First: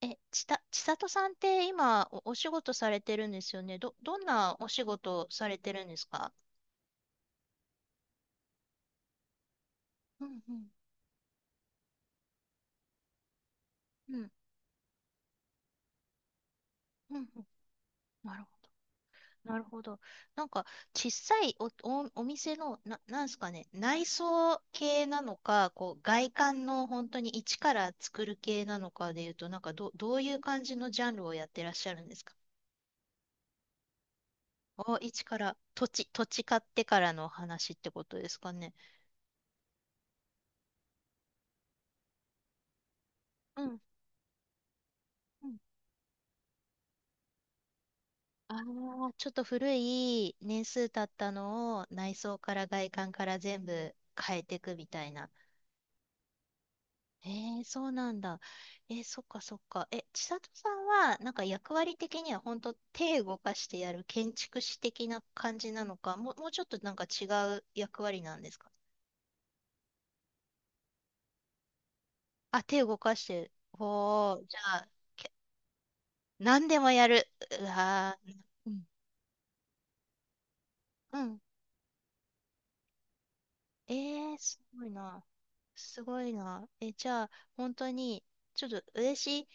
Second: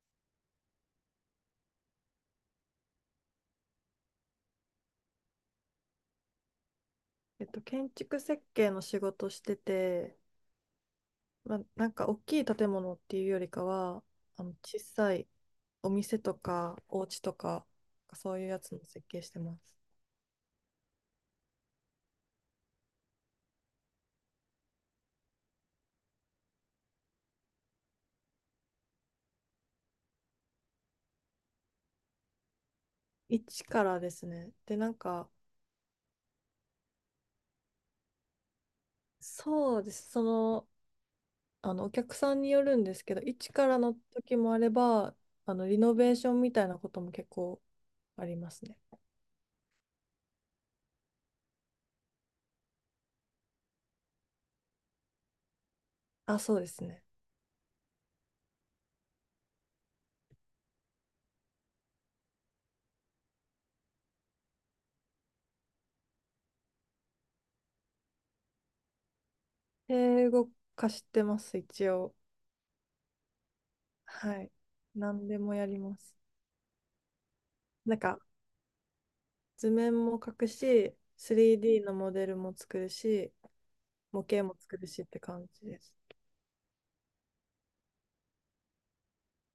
え、ちた、千里さんって今お仕事されてるんですよね。どんなお仕事されてるんですか？建築設計の仕事してて、うんうん。まあ、なんか大きい建物っていうよりかは、うん、あの小さいお店とかおうん、家とうん。か、なそうるいうほやど。つの設計してなまるす。ほど。なんか、小さいお店の、なんですかね、内装系なのか、こう、外観の本当に一から作る系なのかでいうと、なんか、どういう感じのジャンルをやってらっしゃるんですか？一からですね。で、なんお、一か、から、土地買ってからの話ってことですかね。そうです。その、お客さんによるんですけど、一うからん。の時もあれば、リノベーションみたいなことも結構ありまあすね。あ、ちょっと古い年数経ったのを内装から外観から全部変えていくみたいな。あ、そうですね。えー、そうなんだ。えー、そっかそっか。千里さんは、なんか役割的には本当手動かしてやる建築士的な感じなのか、もうちょっとなんか違う役割なんですか？英語化してます、一応。あ、手動かしてる。ほはう、い。じゃあ、何け、でもやります。何でもやる。うなんわか、ー、うん。図面も描くし、うん。3D のモデルも作るし、え模ー、型もす作ごるいしってな。感じです。すごいな。え、じゃあ、本当に、ちょっと嬉しい、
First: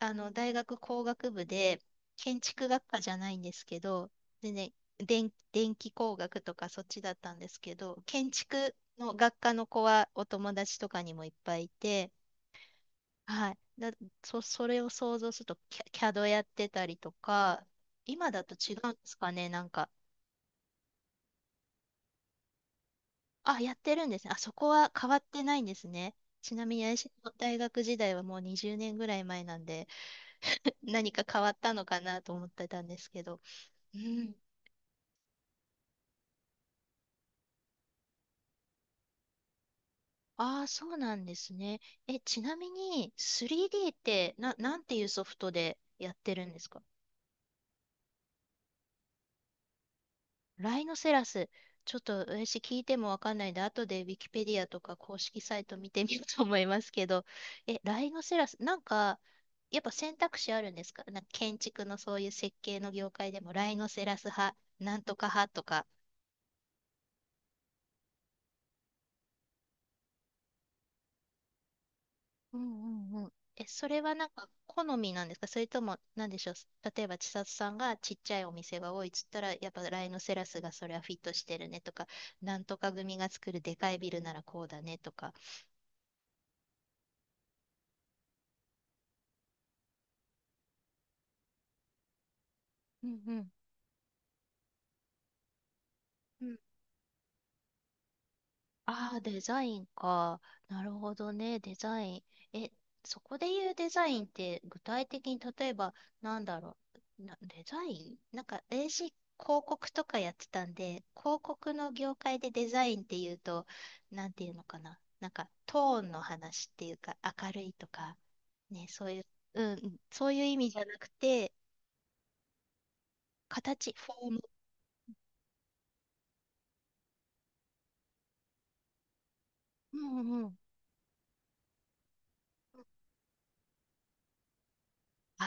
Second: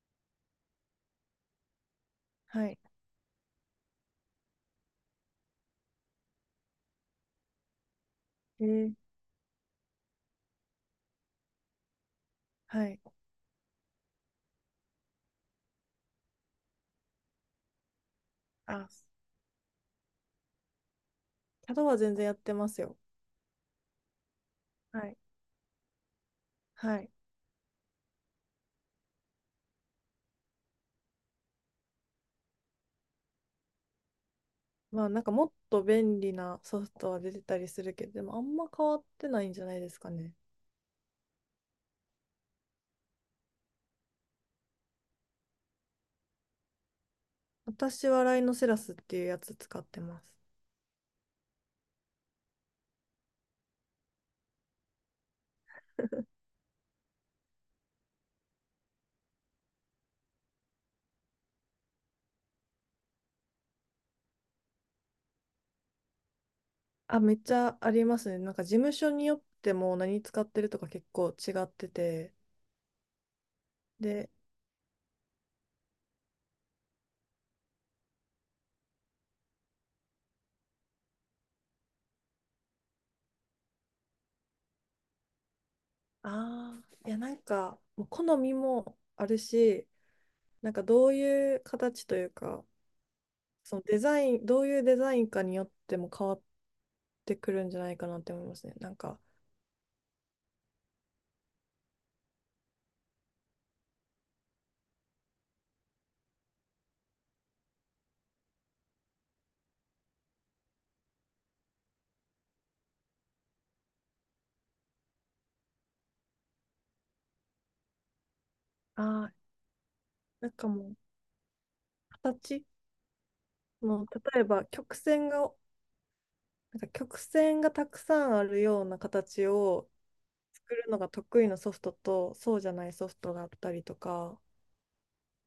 あの、大学工学部で、建築はい。学科じゃないんですけど、でね、電気工学とかそっちだったんですけど、建え築ー、の学科の子はお友達とかにもいっぱいいて、はい。はい。それを想像すると、CAD やってたりとか、今だと違あ、うんですかね、なんか。CAD は全然やってますよ。あ、やってるんですね。あ、そこはは変わい。ってないんですね。ちなみに、は私い。の大学時代はもう20年ぐらい前なんで、何か変わったのかなと思ってたんですけど。うん。まあなんかもっと便利なソフトは出てたりするけど、でもあんま変わってないんじゃないですかね。ああ、そうなんですね。ちなみに 3D ってなんていうソフトでやってるんですか？私はライノセラスっていうやつ使ってます。ライノセラス。ちょっと私聞いてもわかんないんで、後でウィキペディアとか公式サイト見てみようと思いますけど、ライノセラス、なんか、やっぱ選択肢あるんですか？なんか建築のそういう設計の業界でも、ライノセラス派、なんとか派とか。あ、めっちゃありますね。なんか事務所によっても何使ってるとか結構違ってて。うんうんうん。それはなで、んか好みなんですか？それとも、なんでしょう。例えば、千里さんがちっちゃいお店が多いっつったら、やっぱライノセラスがそれはフィットしてるねとか、なんとか組が作るでかいビルならこうだねとか。ああ、いやなんかもう好みもあるし、なんかどういう形というか、うんうん。そのデザイン、どういうデザインかによっても変わっうん。てくるんじゃないかなって思いますね。なんあか、あ、デザインか。なるほどね、デザイン。え、そこで言うデザインって具体的に例えばなんだろう。デザインなんか私広告とかやってたんで、広告の業界でデザインっていうと、なんていうのかな。なんかトーンの話っていうか、明るいとか、ね、そういあう、あ、うん、うんそういうなん意か味じゃもなうくて、形形、もうフォーム。例えば曲線が、なんか曲線がたくさんあるような形をうんうんうん。作るのが得意なソフトとそうじゃないソフトがあったりとか、あ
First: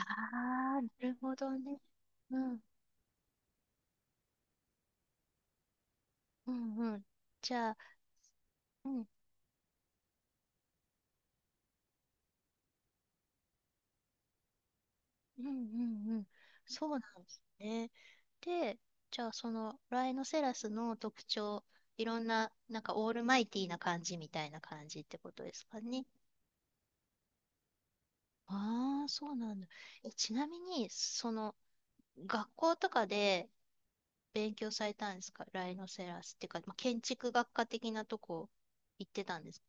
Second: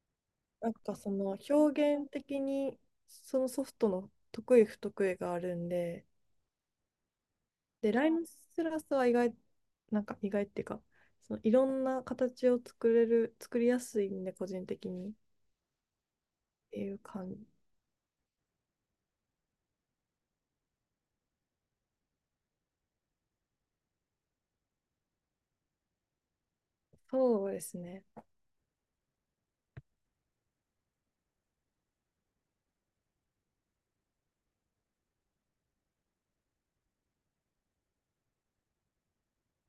なんあ、なかそるほのどね。表現う的んにそのソフトの得意不得意があるんで、うんうん。じゃあ、で、ライムシラうスんはなんか意外っていうか、そのいろんな形を作れる、作りやすいんで、個人的にっうんうんうん。てそいうなうんで感すじ。ね。で、じゃあそのライノセラスの特徴、いろんな、なんかオールマイティーな感じみたいな感じってことですかね。そうですね。ああ、そうなんだ。ちなみに、その学校とかで勉強されたんですか？ライノセラスっていうか、まあ、建築学科的なとこ行ってたんですか？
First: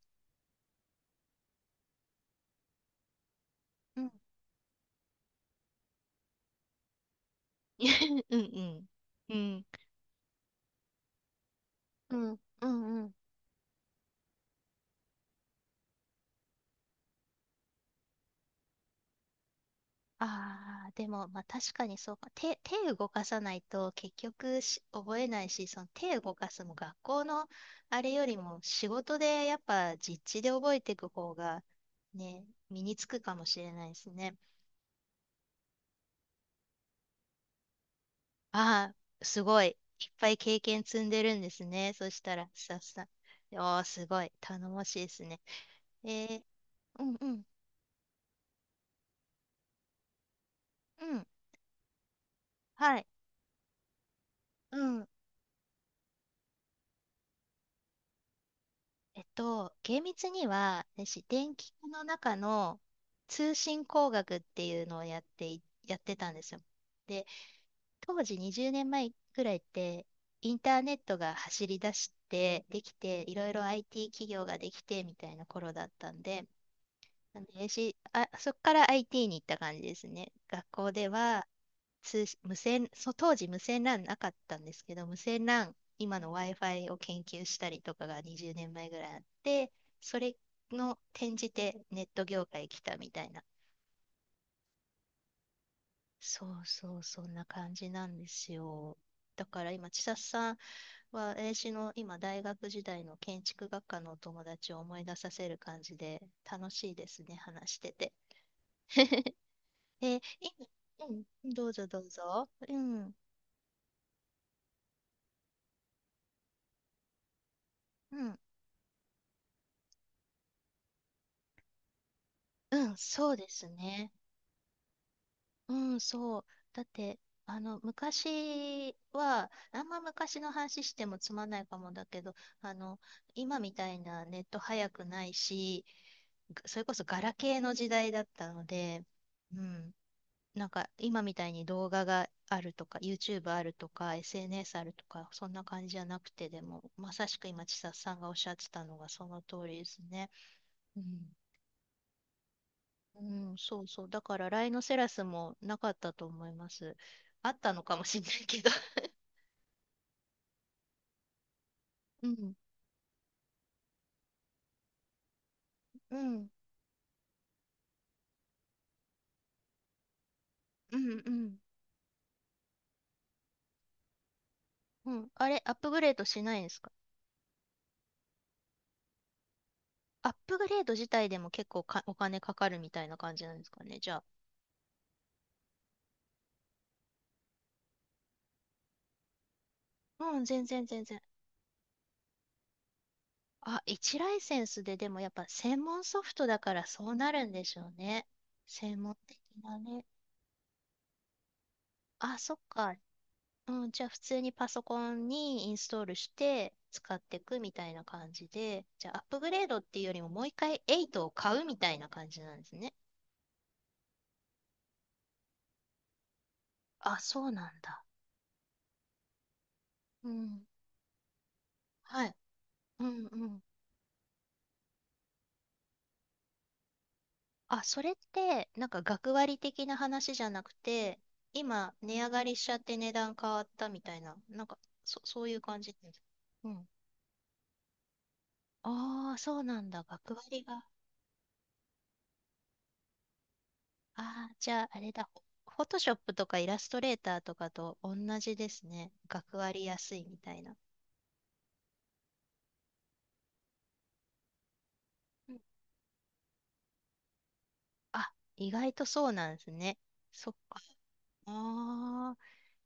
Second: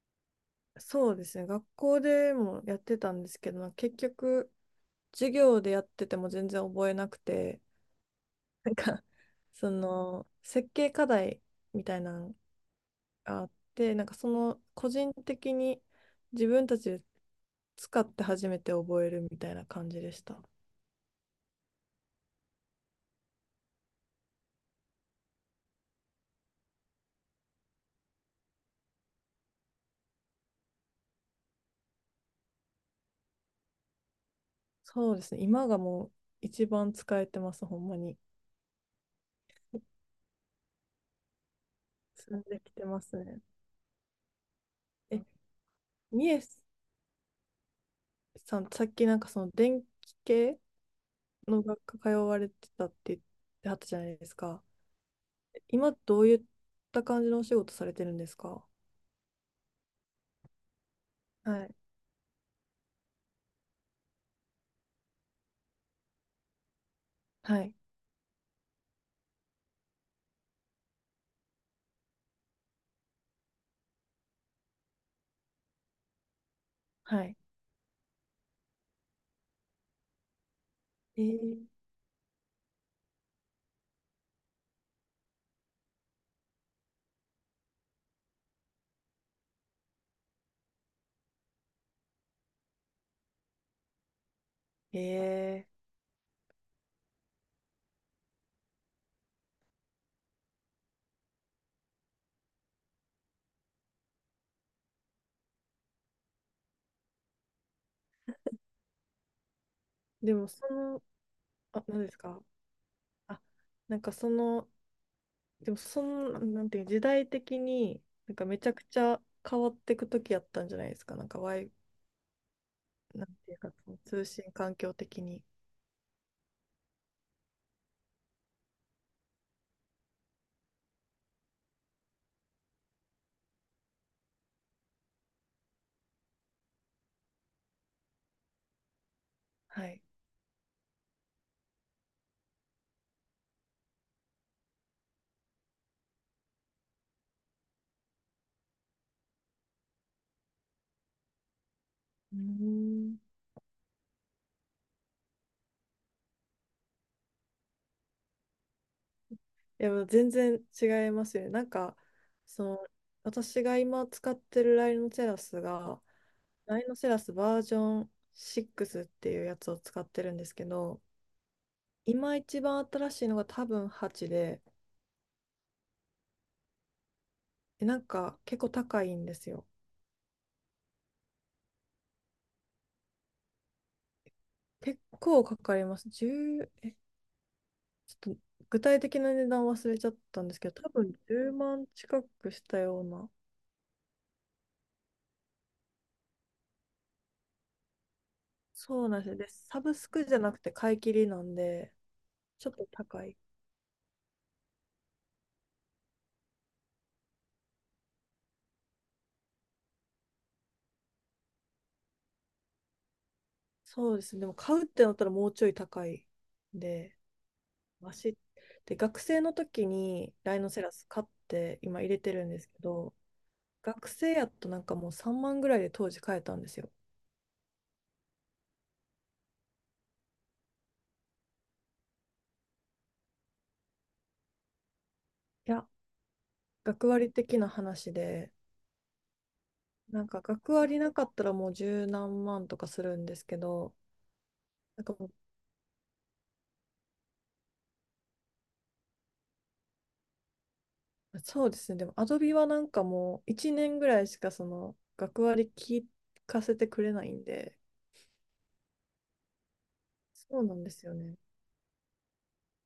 そうですね。学校でもやってたんですけど、結うん。局、授業でやってても全然覚えなくて、うんうなんん。か、うん。その、設計課題みたいなうのんうんうん。あって、なんかその個人的に自分たちで使って初めて覚えるみたいな感じでした。ああ、でも、まあ確かにそうか。手動かさないと結局覚えないし、その手動かすも学校のあれよりも仕事でやっぱ実地で覚えていく方がね、身につくかもしれないですね。そうですね。今がもう一番使えてます、ほんまに。ああ、すごい。いっぱい経験積んでるんですね。そした進んら、でスきタッてフまさん。すね。おー、すごい。頼もしいでえ、すね。えみえー、うんうん。さん、さっきなんかその電気系うん。の学科通われてたっはい。て言ってはったじゃないですか。うん。今どういった感じのお仕事されてるんですか？厳密には、私、電は気い。科の中の通信工学っていうのをやってたんですよ。で、はい。当時20年前ぐらいって、インターネットが走り出して、できて、いろいろ IT 企業ができてみたいな頃だったんで、はい。なんで私そこから IT に行った感じですね。学校でえはー、通無線、そ当時無線 LAN なかったんですけど、無線 LAN、今の Wi-Fi を研究したりとかが20年前ぐらいあって、それの転じてネット業界来たみたいな。えそうそう、そんな感じなんですよ。だから今、千里さんは、私の今、大学時代の建築学科のお友達を思い出させる感じで、楽しいですね、話してて。えー、でもその、うん、どうあ、ぞ何どうですか？ぞ。うん、あ、なんかその、でもその、なんていう、時代的に、うなんん、かめちゃくちゃ変わっていく時やったんじゃないですか。なんか、うん、なそんうでていうすか、そのね。通信環境的に。うん、そう。だって、あの、昔は、あんま昔の話してもつまんないかもだけど、あの、今みたいなネット早くないし、それこそガラケーの時代だったので、うはん、い。なんか今みたいに動画があるとか、YouTube あるとか、SNS あるとか、そんな感じじゃなくて、でも、まさしく今、千里さんがおっしゃってたのがその通りですね。うんうーん。うん、そうそう。だから、ライノセラスもなかったと思います。あったのかもしれないけど。いや、もう全然違いますよね。なんか、うん、その、私が今使ってるライノセラスが、うん、ライノセラスバージョン6っていうやつを使ってるんですけうん、ど、うん。今一番新しいのが多分8で、うん。あれ、アップグレードしないんですか？でなんか結構高いんですよ。アップグレード自体でも結構お金かかるみたいな感じなんですかね、じゃ結構かかります。1ちょっと具体的な値段忘れちゃっあ。うたん、んです全けど、然多全分然。10万近くしたような。あ、1ライセンスででもやっぱ専門ソフトだからそうなるんでしょうね。専そう門なんですよ。的で、なサブね。スクじゃなくて買い切りなんで、あ、そっちょっとか。高い。うん、じゃあ普通にパソコンにインストールして使っていくみたいな感じで、じゃあアップグレードっていうよりももう一回エイトを買うみたいな感じなんですね。そうですね。でも買うってなったらもうちょい高いんで、あ、そうなんだ。マシ。で、学生の時うにライん。ノセラス買って今入れはてい。るんですけうど、んうん。学生やとなんかもう3万ぐらいで当時買えたんですよ。あ、それってなんか学割的な話じゃなくて、今値上がりしちゃって値段変わったみたいな、なんか、そういうい感や、じです。うん。学割的な話で、ああ、そうなんだ。なん学か割学が。割なかったらもう十何万とかするんですけど、ああ、じゃああなんれかだ。もフォトショップとかイラストレーターとかと同じですね。学割安いみたいな。う、そうですね、でもアドビはなんかもう1年ぐらいしかその学うん。割聞かせてくれないんで、あ、意外とそうなんですね。そっそうなか。んですよね。ああ、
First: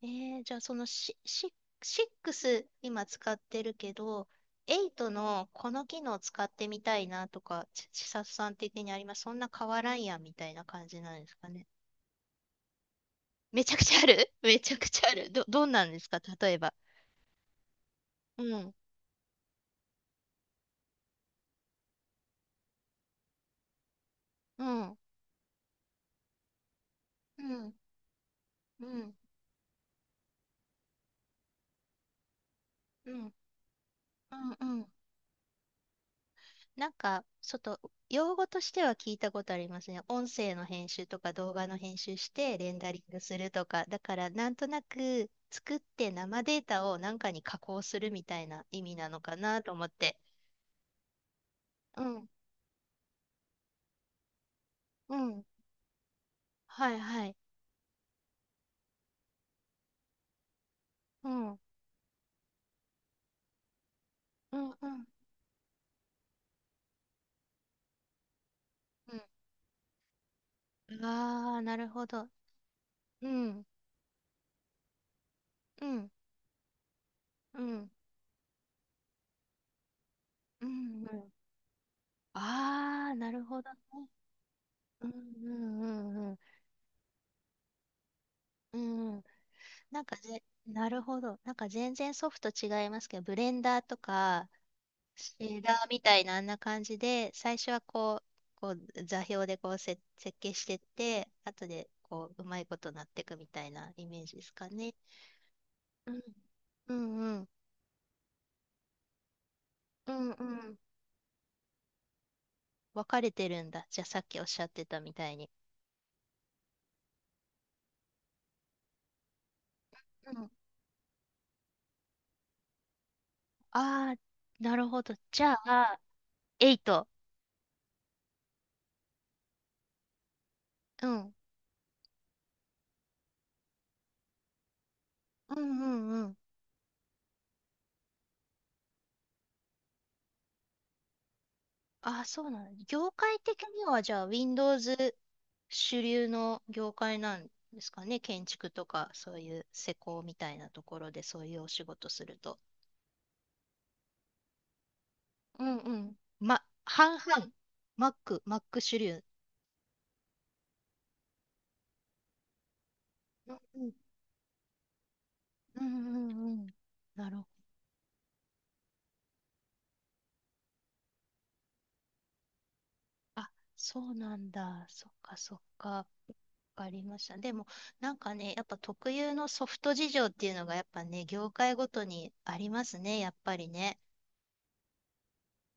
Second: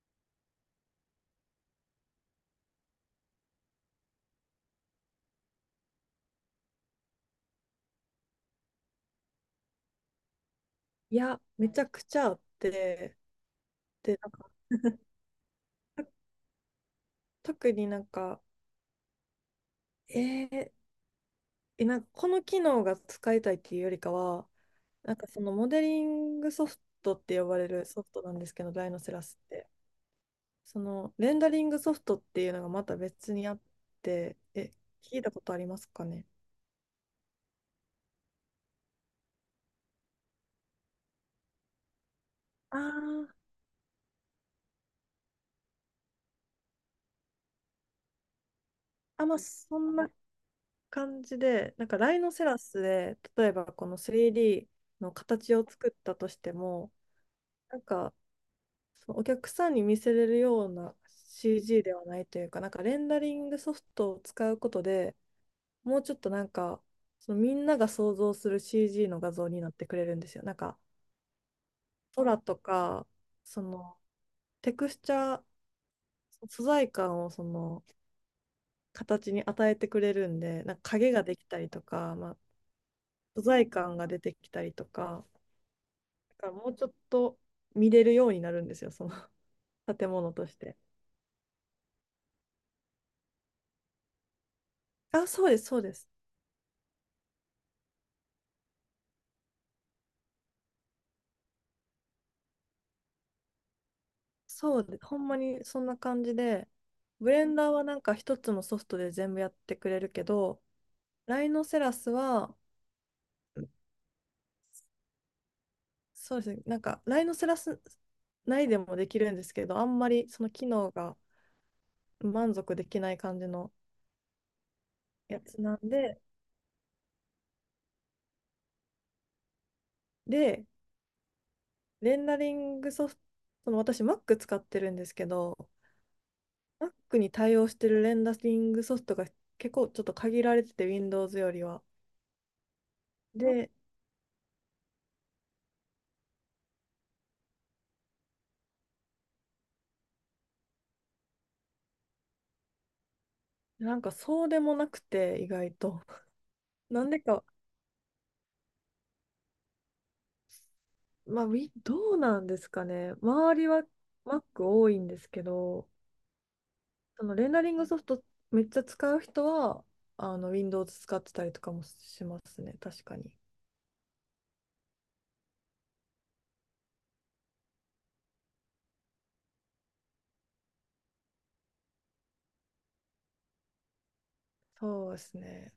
えー、じゃあその6今使ってるけど、8のこの機能使ってみたいなとか、ち、ちさ里さん的にあります？そんな変わらんやんみたいな感じいなんですや、かね。めちゃくちゃあって、めちゃくちゃあで、なる？ ん か めちゃく ちゃある。どんなんですか？例えば。特になんか、うん、えーえなんかこの機能が使いたいっていうよりかは、うん、なんかそのモデリングソフトってう呼ばれん、るソフトなんですけど、うライノセん。ラスって。そのレンダリングソフトっていうのがまたうん別にあって、うんうん。聞いたことありますかね？なんか、ちょっと、用語としては聞いたことありますね。音声の編集とか動画の編集してレンあダリングすー、るとか。だから、なんとなく作って生データをなんかに加工するみたいな意味なのあ、かまあ、なとそ思っんなて。感じで、なんかうライん、ノセラスで、例えばこの 3D のうん。形を作ったとしてはも、いはい。なんかそのお客さんに見せれるような うん、うん、CG ではないというか、なんかレンダリングソフトを使ううこん、とでもうちょっとなんか、そのみんなが想像する CG の画像になってくれるんですよ。なんかうん。ああ、なるほど。空とか、うそん、のテクスチャーうん、素材感をそうのん、形に与えてくれるんで、うなんかん、影うがん。できたりとか、まあ、ああ、な素るほ材どね。感が出てきたりとうん、か、うん、うん、うだん。からもうちょっと見れるようになるんでうすよ、その ん。 なん建か物ぜ、として。なるほど。なんか全然ソフト違いますけど、ブレンダーとか、あ、シそェうでーす、ダそうーでみす。たいなあんな感じで、最初はこう座標でこう設計してって、後でこう、うまいことなっていくみたいなイメージですかそうね。です。ほんまにそんなうん。感じで、うブんうレん。ンダーはなんか一つのソフトで全部やってくれるうけんうど、ん。ライノセラスは、分かれてるんだ。じゃあさっきおっしゃってたみたいに。そうですね、なんかライノセラス内でもできるんですけど、あんまりうそん。の機能が満足できない感じのああ、なるほど。やじゃつなんあ、で、8。で、うん。レンダリングソフト、その私 Mac 使ってるんですけうど、んうんうん。Mac に対応してるレンダリングソフトが結構ちょっと限られてて、Windows よりは。ああ、そうなの。業界的で、にはじゃあ Windows 主流の業界なんですかね。建築とか、そういう施工みたいなところで、そういうお仕事すると。なんかそうでもなくて、意う外んうと。ん。ま、なん半でか、々。マック主流。まあ、どうなんですかね。う周んりは うん Mac 多いんですけうんど、うんうん。そなのるほレンど。ダリングソフトめっちゃ使う人は、あの Windows 使ってたりとかもしますね、確かに。あ、そうなんだ。そっかそっか。わかりました。でも、なんかね、やっぱ特有のソフト事情っていうのが、やっぱね、業界ごとにありますね、やっぱりね。そうですね。